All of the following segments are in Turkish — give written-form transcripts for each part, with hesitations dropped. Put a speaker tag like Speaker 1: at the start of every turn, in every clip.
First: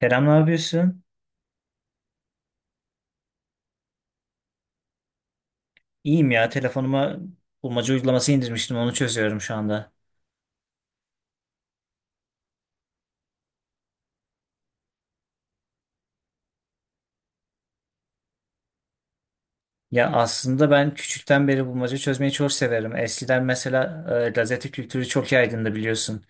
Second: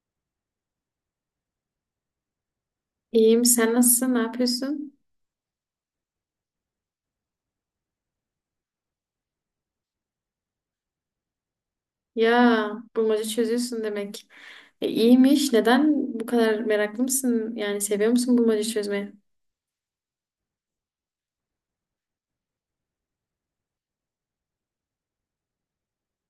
Speaker 1: Kerem ne yapıyorsun?
Speaker 2: İyiyim. Sen nasılsın? Ne yapıyorsun?
Speaker 1: İyiyim ya. Telefonuma bulmaca uygulaması indirmiştim. Onu çözüyorum şu anda.
Speaker 2: Ya bulmaca çözüyorsun demek. İyiymiş. Neden bu kadar meraklı mısın? Yani seviyor musun bulmaca çözmeyi?
Speaker 1: Ya aslında ben küçükten beri bulmaca çözmeyi çok severim. Eskiden mesela gazete kültürü çok yaygındı biliyorsun.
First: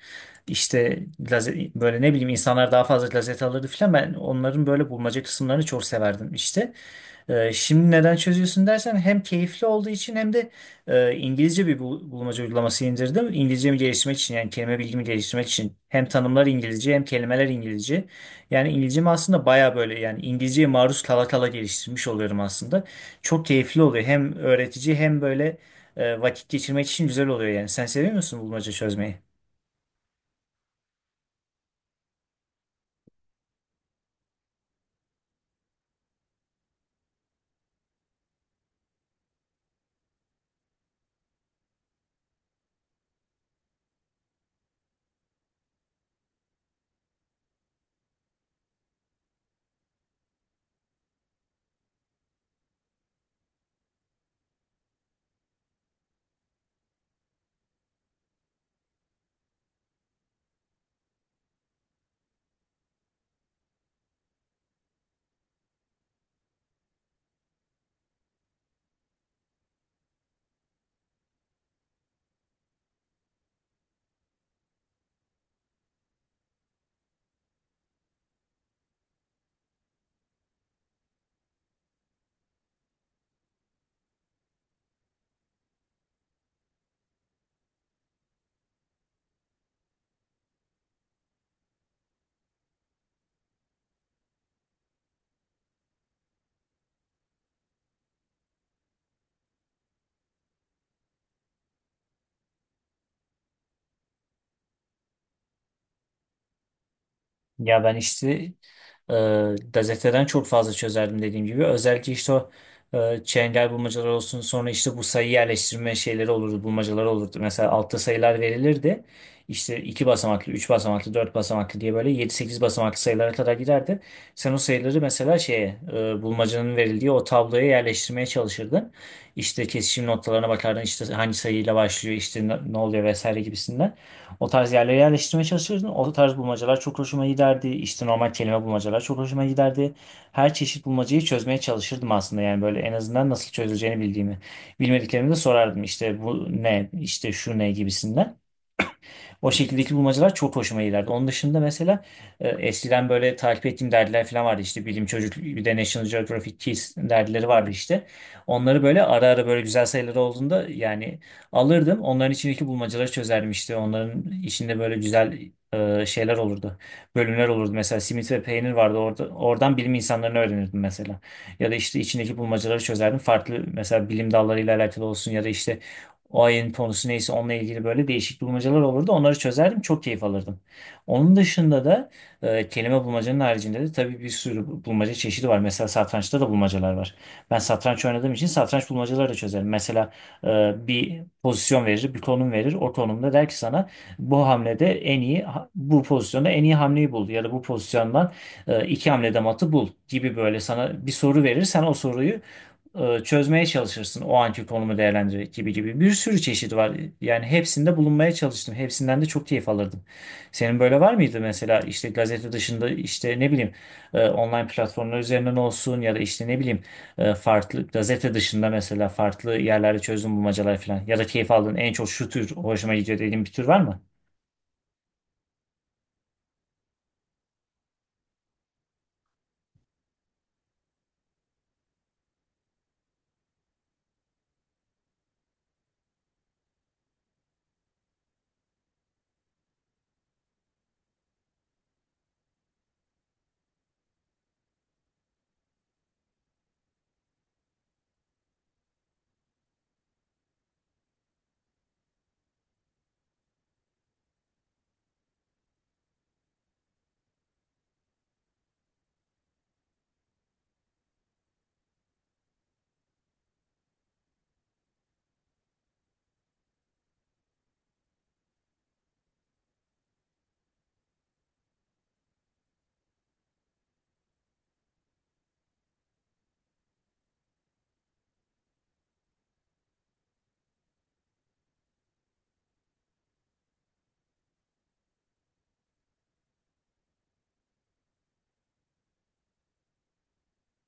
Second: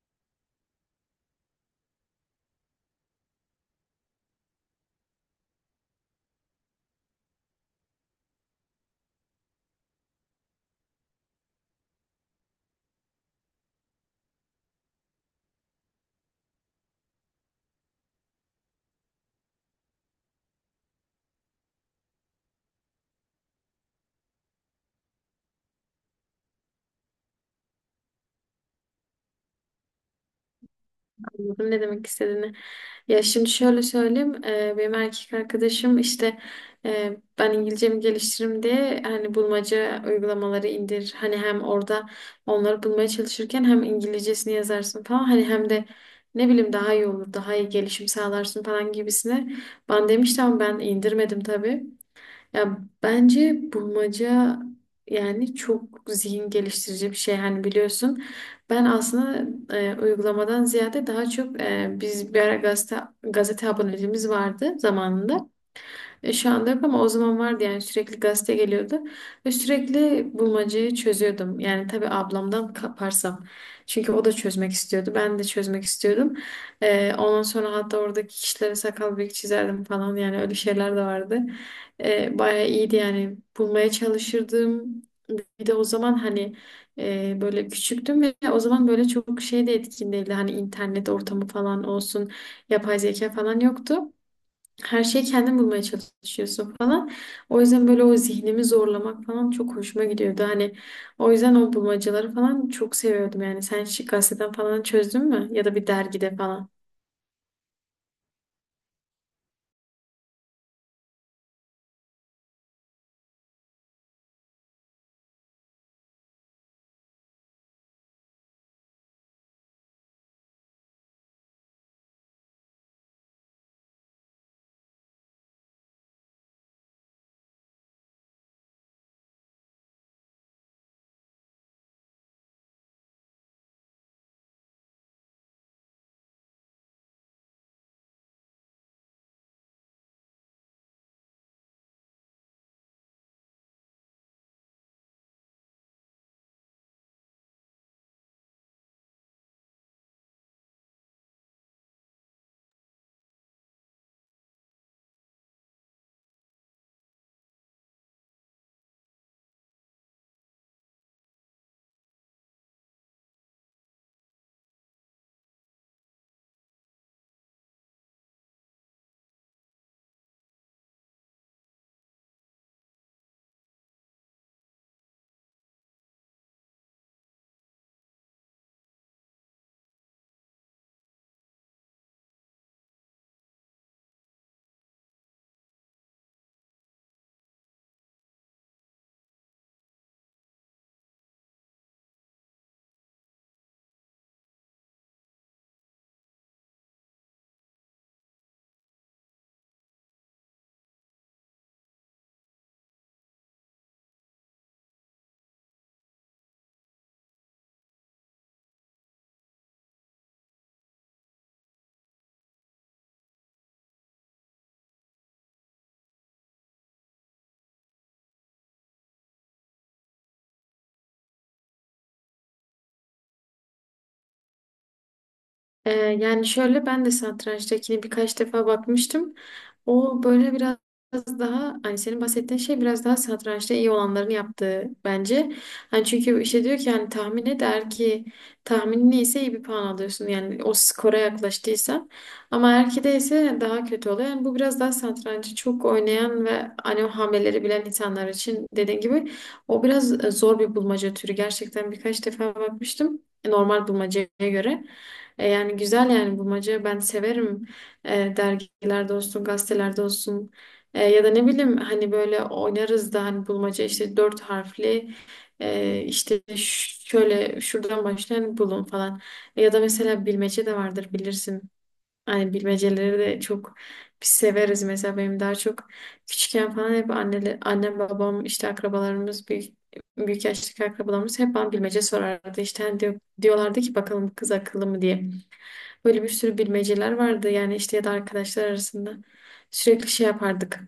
Speaker 1: İşte böyle ne bileyim insanlar daha fazla gazete alırdı filan. Ben onların böyle bulmaca kısımlarını çok severdim işte. Şimdi neden çözüyorsun dersen hem keyifli olduğu için hem de İngilizce bir bulmaca uygulaması indirdim. İngilizcemi geliştirmek için yani kelime bilgimi geliştirmek için. Hem tanımlar İngilizce hem kelimeler İngilizce. Yani İngilizcemi aslında baya böyle yani İngilizceye maruz kala kala geliştirmiş oluyorum aslında. Çok keyifli oluyor. Hem öğretici hem böyle vakit geçirmek için güzel oluyor yani. Sen seviyor musun bulmaca çözmeyi?
Speaker 2: Anladım ne demek istediğini. Ya şimdi şöyle söyleyeyim. Benim erkek arkadaşım işte ben İngilizcemi geliştiririm diye hani bulmaca uygulamaları indir. Hani hem orada onları bulmaya çalışırken hem İngilizcesini yazarsın falan. Hani hem de ne bileyim daha iyi olur. Daha iyi gelişim sağlarsın falan gibisine. Ben demiştim ama ben indirmedim tabii. Ya bence bulmaca yani çok zihin geliştirici bir şey. Hani biliyorsun ben aslında uygulamadan ziyade daha çok biz bir ara gazete aboneliğimiz vardı zamanında. Şu anda yok ama o zaman vardı yani sürekli gazete geliyordu. Ve sürekli bulmacayı çözüyordum. Yani tabii ablamdan kaparsam. Çünkü o da çözmek istiyordu. Ben de çözmek istiyordum. Ondan sonra hatta oradaki kişilere sakal bıyık çizerdim falan. Yani öyle şeyler de vardı. Bayağı iyiydi yani. Bulmaya çalışırdım. Bir de o zaman hani böyle küçüktüm ve o zaman böyle çok şey de etkin değildi. Hani internet ortamı falan olsun, yapay zeka falan yoktu. Her şeyi kendin bulmaya çalışıyorsun falan. O yüzden böyle o zihnimi zorlamak falan çok hoşuma gidiyordu. Hani o yüzden o bulmacaları falan çok seviyordum. Yani sen şık gazeteden falan çözdün mü? Ya da bir dergide falan.
Speaker 1: Ya ben işte gazeteden çok fazla çözerdim dediğim gibi. Özellikle işte o çengel bulmacalar olsun, sonra işte bu sayı yerleştirme şeyleri olurdu, bulmacalar olurdu. Mesela altta sayılar verilirdi. İşte 2 basamaklı, 3 basamaklı, 4 basamaklı diye böyle yedi, sekiz basamaklı sayılara kadar giderdi. Sen o sayıları mesela şeye bulmacanın verildiği o tabloya yerleştirmeye çalışırdın. İşte kesişim noktalarına bakardın, işte hangi sayıyla başlıyor, işte ne ne oluyor vesaire gibisinden. O tarz yerlere yerleştirmeye çalışıyordum. O tarz bulmacalar çok hoşuma giderdi. İşte normal kelime bulmacalar çok hoşuma giderdi. Her çeşit bulmacayı çözmeye çalışırdım aslında. Yani böyle en azından nasıl çözüleceğini bildiğimi. Bilmediklerimi de sorardım. İşte bu ne, işte şu ne gibisinden. O şekildeki bulmacalar çok hoşuma giderdi. Onun dışında mesela eskiden böyle takip ettiğim dergiler falan vardı işte, Bilim Çocuk, bir de National Geographic Kids dergileri vardı işte. Onları böyle ara ara böyle güzel sayıları olduğunda yani alırdım. Onların içindeki bulmacaları çözerdim işte. Onların içinde böyle güzel şeyler olurdu. Bölümler olurdu. Mesela simit ve peynir vardı. Orada, oradan bilim insanlarını öğrenirdim mesela. Ya da işte içindeki bulmacaları çözerdim. Farklı mesela bilim dallarıyla alakalı olsun, ya da işte o ayın konusu neyse onunla ilgili böyle değişik bulmacalar olurdu. Onları çözerdim. Çok keyif alırdım. Onun dışında da kelime bulmacanın haricinde de tabii bir sürü bulmaca çeşidi var. Mesela satrançta da bulmacalar var. Ben satranç oynadığım için satranç bulmacaları da çözerim. Mesela e, bir pozisyon verir, bir konum verir. O konumda der ki sana bu hamlede en iyi, bu pozisyonda en iyi hamleyi bul. Ya da bu pozisyondan iki hamlede matı bul gibi, böyle sana bir soru verir. Sen o soruyu çözmeye çalışırsın o anki konumu değerlendirerek gibi gibi. Bir sürü çeşit var. Yani hepsinde bulunmaya çalıştım. Hepsinden de çok keyif alırdım. Senin böyle var mıydı mesela, işte gazete dışında, işte ne bileyim online platformlar üzerinden olsun, ya da işte ne bileyim farklı gazete dışında mesela farklı yerlerde çözüm bulmacalar falan, ya da keyif aldığın en çok şu tür hoşuma gidiyor dediğin bir tür var mı?
Speaker 2: Ee, Yani şöyle ben de satrançtakini birkaç defa bakmıştım. O böyle biraz daha hani senin bahsettiğin şey biraz daha satrançta iyi olanların yaptığı bence. Hani çünkü işte diyor ki hani tahmin et eğer ki tahminin iyiyse iyi bir puan alıyorsun. Yani o skora yaklaştıysan. Ama eğer ki değilse daha kötü oluyor. Yani bu biraz daha satrancı çok oynayan ve hani o hamleleri bilen insanlar için dediğin gibi o biraz zor bir bulmaca türü. Gerçekten birkaç defa bakmıştım normal bulmacaya göre. Yani güzel yani bulmaca ben severim. Dergilerde olsun gazetelerde olsun. Ya da ne bileyim hani böyle oynarız da hani bulmaca işte dört harfli işte şöyle şuradan başlayan bulun falan. Ya da mesela bilmece de vardır bilirsin hani bilmeceleri de çok biz severiz mesela benim daha çok küçükken falan hep anneler, annem babam işte akrabalarımız büyük büyük yaştaki akrabalarımız hep bana bilmece sorardı işte hani diyorlardı ki bakalım bu kız akıllı mı diye. Böyle bir sürü bilmeceler vardı yani işte ya da arkadaşlar arasında. Sürekli şey yapardık.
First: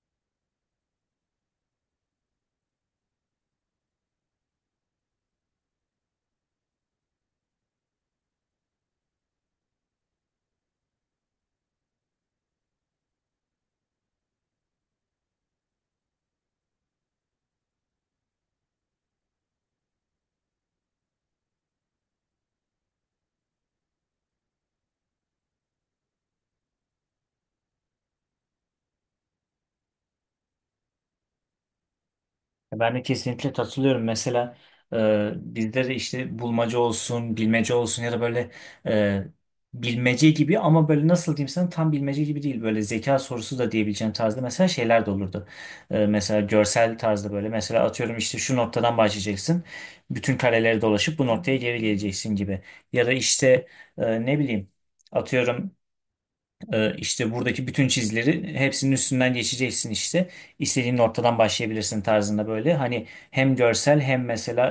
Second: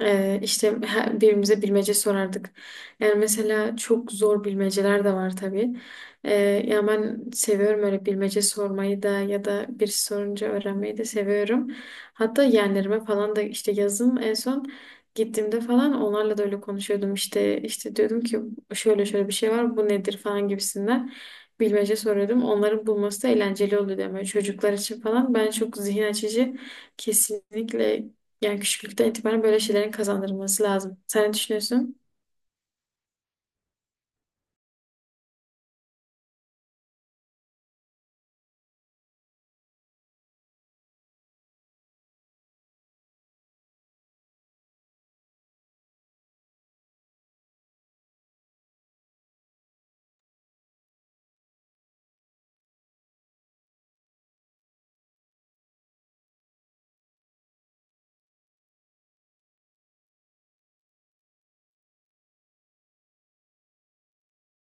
Speaker 2: İşte birbirimize bilmece sorardık. Yani mesela çok zor bilmeceler de var tabii. Ee, Ya ben seviyorum öyle bilmece sormayı da ya da bir sorunca öğrenmeyi de seviyorum. Hatta yeğenlerime falan da işte yazın en son gittiğimde falan onlarla da öyle konuşuyordum. İşte diyordum ki şöyle şöyle bir şey var bu nedir falan gibisinden bilmece soruyordum. Onların bulması da eğlenceli oluyor ama çocuklar için falan ben çok zihin açıcı, kesinlikle, yani küçüklükten itibaren böyle şeylerin kazandırılması lazım. Sen ne düşünüyorsun?
Speaker 1: Ben de kesinlikle katılıyorum. Mesela bizde de işte bulmaca olsun, bilmece olsun ya da böyle e, bilmece gibi ama böyle nasıl diyeyim sana, tam bilmece gibi değil. Böyle zeka sorusu da diyebileceğim tarzda mesela şeyler de olurdu. Mesela görsel tarzda böyle. Mesela atıyorum işte şu noktadan başlayacaksın. Bütün kareleri dolaşıp bu noktaya geri geleceksin gibi. Ya da işte e, ne bileyim atıyorum işte buradaki bütün çizileri hepsinin üstünden geçeceksin işte. İstediğin noktadan başlayabilirsin tarzında böyle. Hani hem görsel hem mesela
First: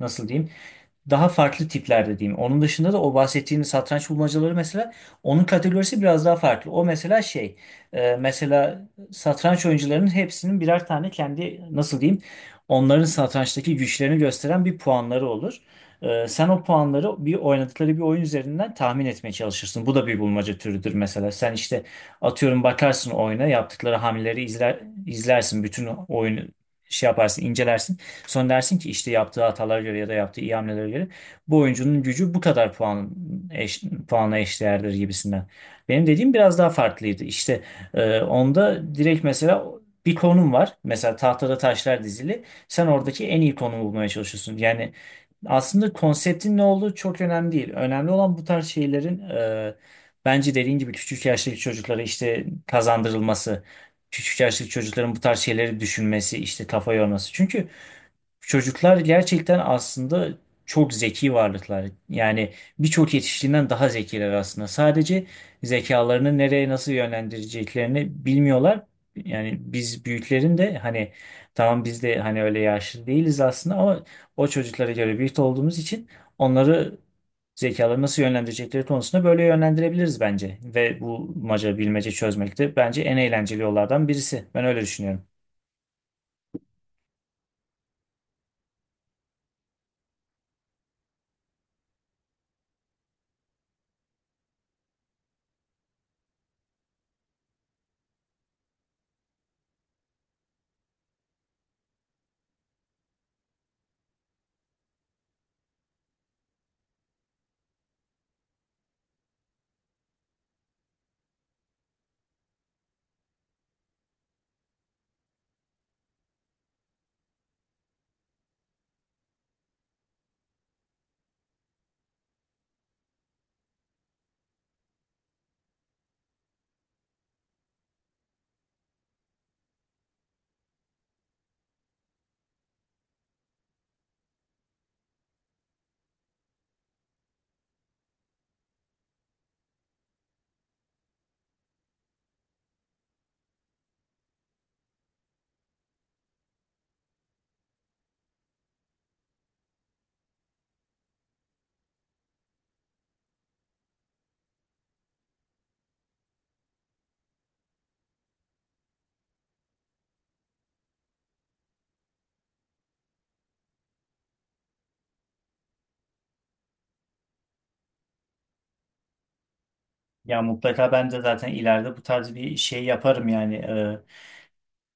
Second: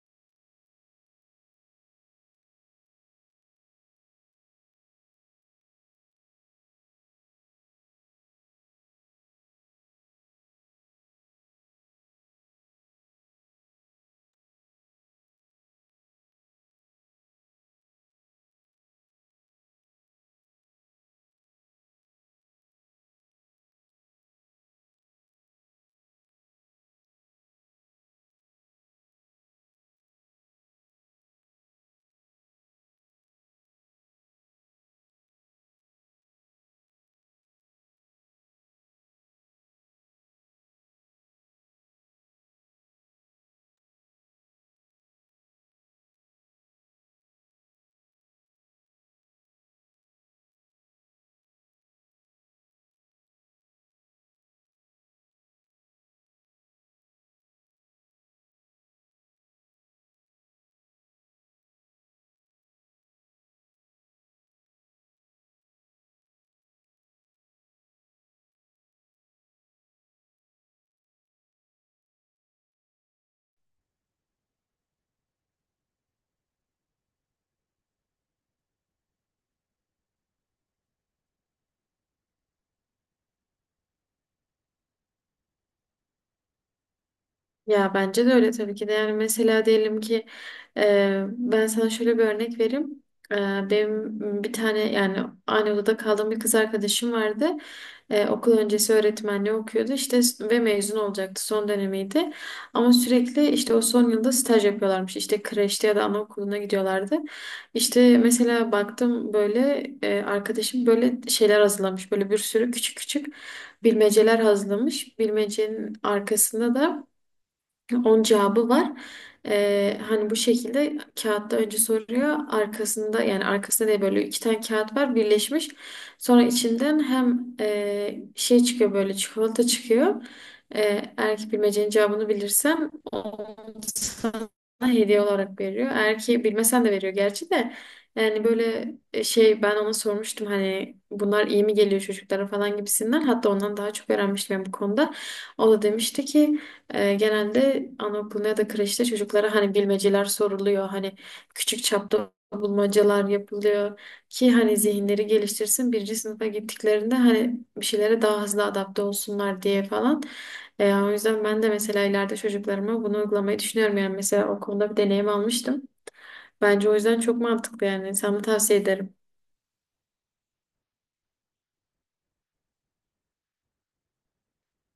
Speaker 1: nasıl diyeyim, daha farklı tiplerde diyeyim. Onun dışında da o bahsettiğin satranç bulmacaları mesela, onun kategorisi biraz daha farklı. O mesela şey, mesela satranç oyuncularının hepsinin birer tane kendi, nasıl diyeyim, onların satrançtaki güçlerini gösteren bir puanları olur. Sen o puanları bir oynadıkları bir oyun üzerinden tahmin etmeye çalışırsın. Bu da bir bulmaca türüdür mesela. Sen işte atıyorum bakarsın oyuna, yaptıkları hamleleri izlersin. Bütün oyunu şey yaparsın, incelersin. Sonra dersin ki işte yaptığı hatalara göre ya da yaptığı iyi hamlelere göre bu oyuncunun gücü bu kadar puanla eşdeğerdir gibisinden. Benim dediğim biraz daha farklıydı. İşte onda direkt mesela bir konum var. Mesela tahtada taşlar dizili. Sen oradaki en iyi konumu bulmaya çalışıyorsun. Yani aslında konseptin ne olduğu çok önemli değil. Önemli olan bu tarz şeylerin, bence dediğin gibi küçük yaştaki çocuklara işte kazandırılması, küçük yaştaki çocukların bu tarz şeyleri düşünmesi, işte kafa yorması. Çünkü çocuklar gerçekten aslında çok zeki varlıklar. Yani birçok yetişkinden daha zekiler aslında. Sadece zekalarını nereye nasıl yönlendireceklerini bilmiyorlar. Yani biz büyüklerin de hani, tamam biz de hani öyle yaşlı değiliz aslında ama o çocuklara göre büyük olduğumuz için onları, zekaları nasıl yönlendirecekleri konusunda böyle yönlendirebiliriz bence. Ve bu maca bilmece çözmek de bence en eğlenceli yollardan birisi. Ben öyle düşünüyorum.
Speaker 2: Ya bence de öyle tabii ki de. Yani mesela diyelim ki ben sana şöyle bir örnek vereyim. E, Benim bir tane yani aynı odada kaldığım bir kız arkadaşım vardı. Okul öncesi öğretmenliği okuyordu işte ve mezun olacaktı, son dönemiydi. Ama sürekli işte o son yılda staj yapıyorlarmış. İşte kreşte ya da anaokuluna gidiyorlardı. İşte mesela baktım böyle arkadaşım böyle şeyler hazırlamış. Böyle bir sürü küçük küçük bilmeceler hazırlamış. Bilmecenin arkasında da On cevabı var. Hani bu şekilde kağıtta önce soruyor. Arkasında yani arkasında diye böyle iki tane kağıt var birleşmiş. Sonra içinden hem çıkıyor, böyle çikolata çıkıyor. Eğer ki bilmecenin cevabını bilirsem onu sana hediye olarak veriyor. Eğer ki bilmesen de veriyor gerçi de. Yani böyle ben ona sormuştum hani bunlar iyi mi geliyor çocuklara falan gibisinden. Hatta ondan daha çok öğrenmiştim ben bu konuda. O da demişti ki genelde anaokuluna ya da kreşte çocuklara hani bilmeceler soruluyor. Hani küçük çapta bulmacalar yapılıyor ki hani zihinleri geliştirsin. Birinci sınıfa gittiklerinde hani bir şeylere daha hızlı adapte olsunlar diye falan. O yüzden ben de mesela ileride çocuklarıma bunu uygulamayı düşünüyorum. Yani mesela okulda bir deneyim almıştım. Bence o yüzden çok mantıklı yani. Sana tavsiye ederim.
Speaker 1: Ya mutlaka ben de zaten ileride bu tarz bir şey yaparım yani.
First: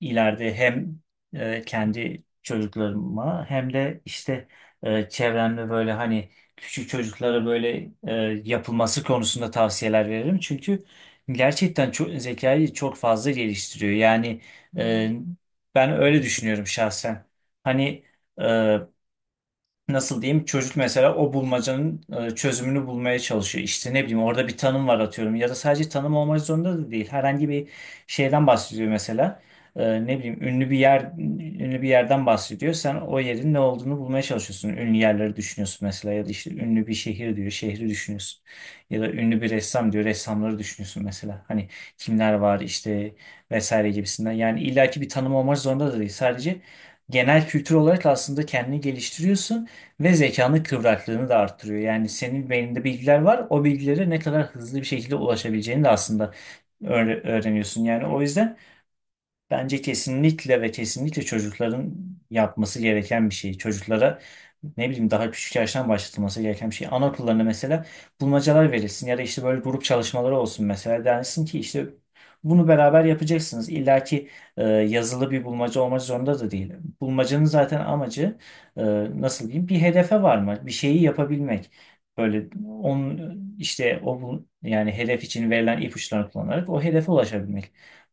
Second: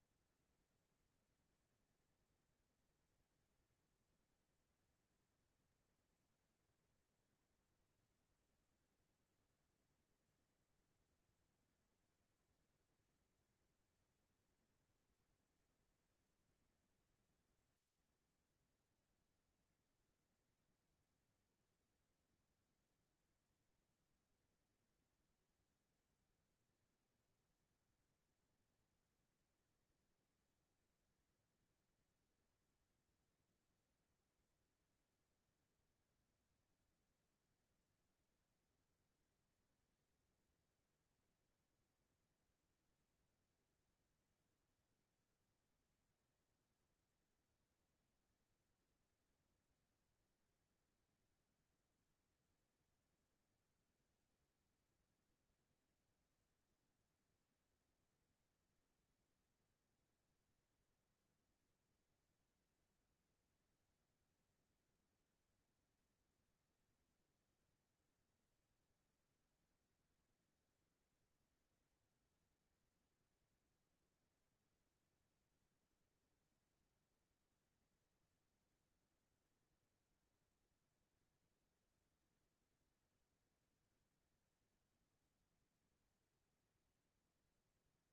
Speaker 1: İleride hem kendi çocuklarıma hem de işte çevremde böyle hani küçük çocuklara böyle yapılması konusunda tavsiyeler veririm. Çünkü gerçekten çok, zekayı çok fazla geliştiriyor. Yani e, ben öyle düşünüyorum şahsen. Hani, e, nasıl diyeyim, çocuk mesela o bulmacanın çözümünü bulmaya çalışıyor. İşte ne bileyim orada bir tanım var atıyorum, ya da sadece tanım olmak zorunda da değil. Herhangi bir şeyden bahsediyor mesela. Ne bileyim, ünlü bir yerden bahsediyor. Sen o yerin ne olduğunu bulmaya çalışıyorsun. Ünlü yerleri düşünüyorsun mesela, ya da işte ünlü bir şehir diyor, şehri düşünüyorsun. Ya da ünlü bir ressam diyor, ressamları düşünüyorsun mesela. Hani kimler var işte vesaire gibisinden. Yani illaki bir tanım olmak zorunda da değil. Sadece genel kültür olarak aslında kendini geliştiriyorsun. Ve zekanın kıvraklığını da arttırıyor. Yani senin beyninde bilgiler var. O bilgilere ne kadar hızlı bir şekilde ulaşabileceğini de aslında öğreniyorsun. Yani o yüzden bence kesinlikle ve kesinlikle çocukların yapması gereken bir şey. Çocuklara ne bileyim daha küçük yaştan başlatılması gereken bir şey. Anaokullarına mesela bulmacalar verilsin, ya da işte böyle grup çalışmaları olsun mesela. Densin ki işte bunu beraber yapacaksınız. İlla ki yazılı bir bulmaca olmak zorunda da değil. Bulmacanın zaten amacı e, nasıl diyeyim, bir hedefe varmak, bir şeyi yapabilmek. Böyle onun işte yani hedef için verilen ipuçlarını kullanarak o hedefe ulaşabilmek,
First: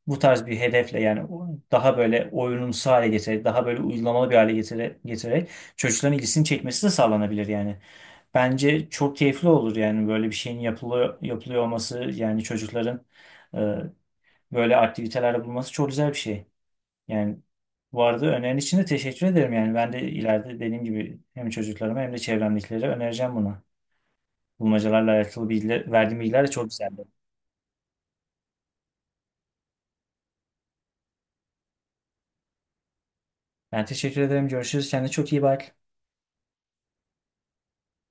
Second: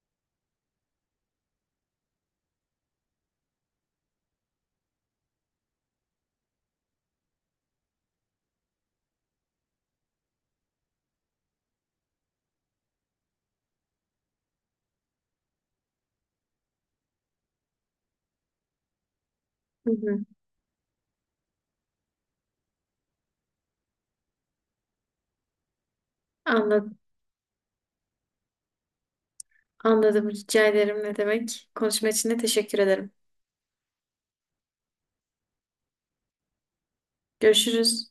Speaker 1: bu tarz bir hedefle, yani daha böyle oyunumsu hale getirerek, daha böyle uygulamalı bir hale getirerek çocukların ilgisini çekmesi de sağlanabilir yani. Bence çok keyifli olur yani, böyle bir şeyin yapılıyor olması, yani çocukların e, böyle aktivitelerde bulunması çok güzel bir şey. Yani bu arada önerin için de teşekkür ederim, yani
Speaker 2: Hı
Speaker 1: ben de
Speaker 2: hı.
Speaker 1: ileride dediğim gibi hem çocuklarıma hem de çevremdekilere önereceğim bunu. Bulmacalarla alakalı bilgiler, verdiğim bilgiler de çok
Speaker 2: Anladım.
Speaker 1: güzeldi.
Speaker 2: Anladım. Rica ederim. Ne demek? Konuşma için de teşekkür ederim.
Speaker 1: Ben teşekkür ederim. Görüşürüz. Kendine çok iyi bak.
Speaker 2: Görüşürüz.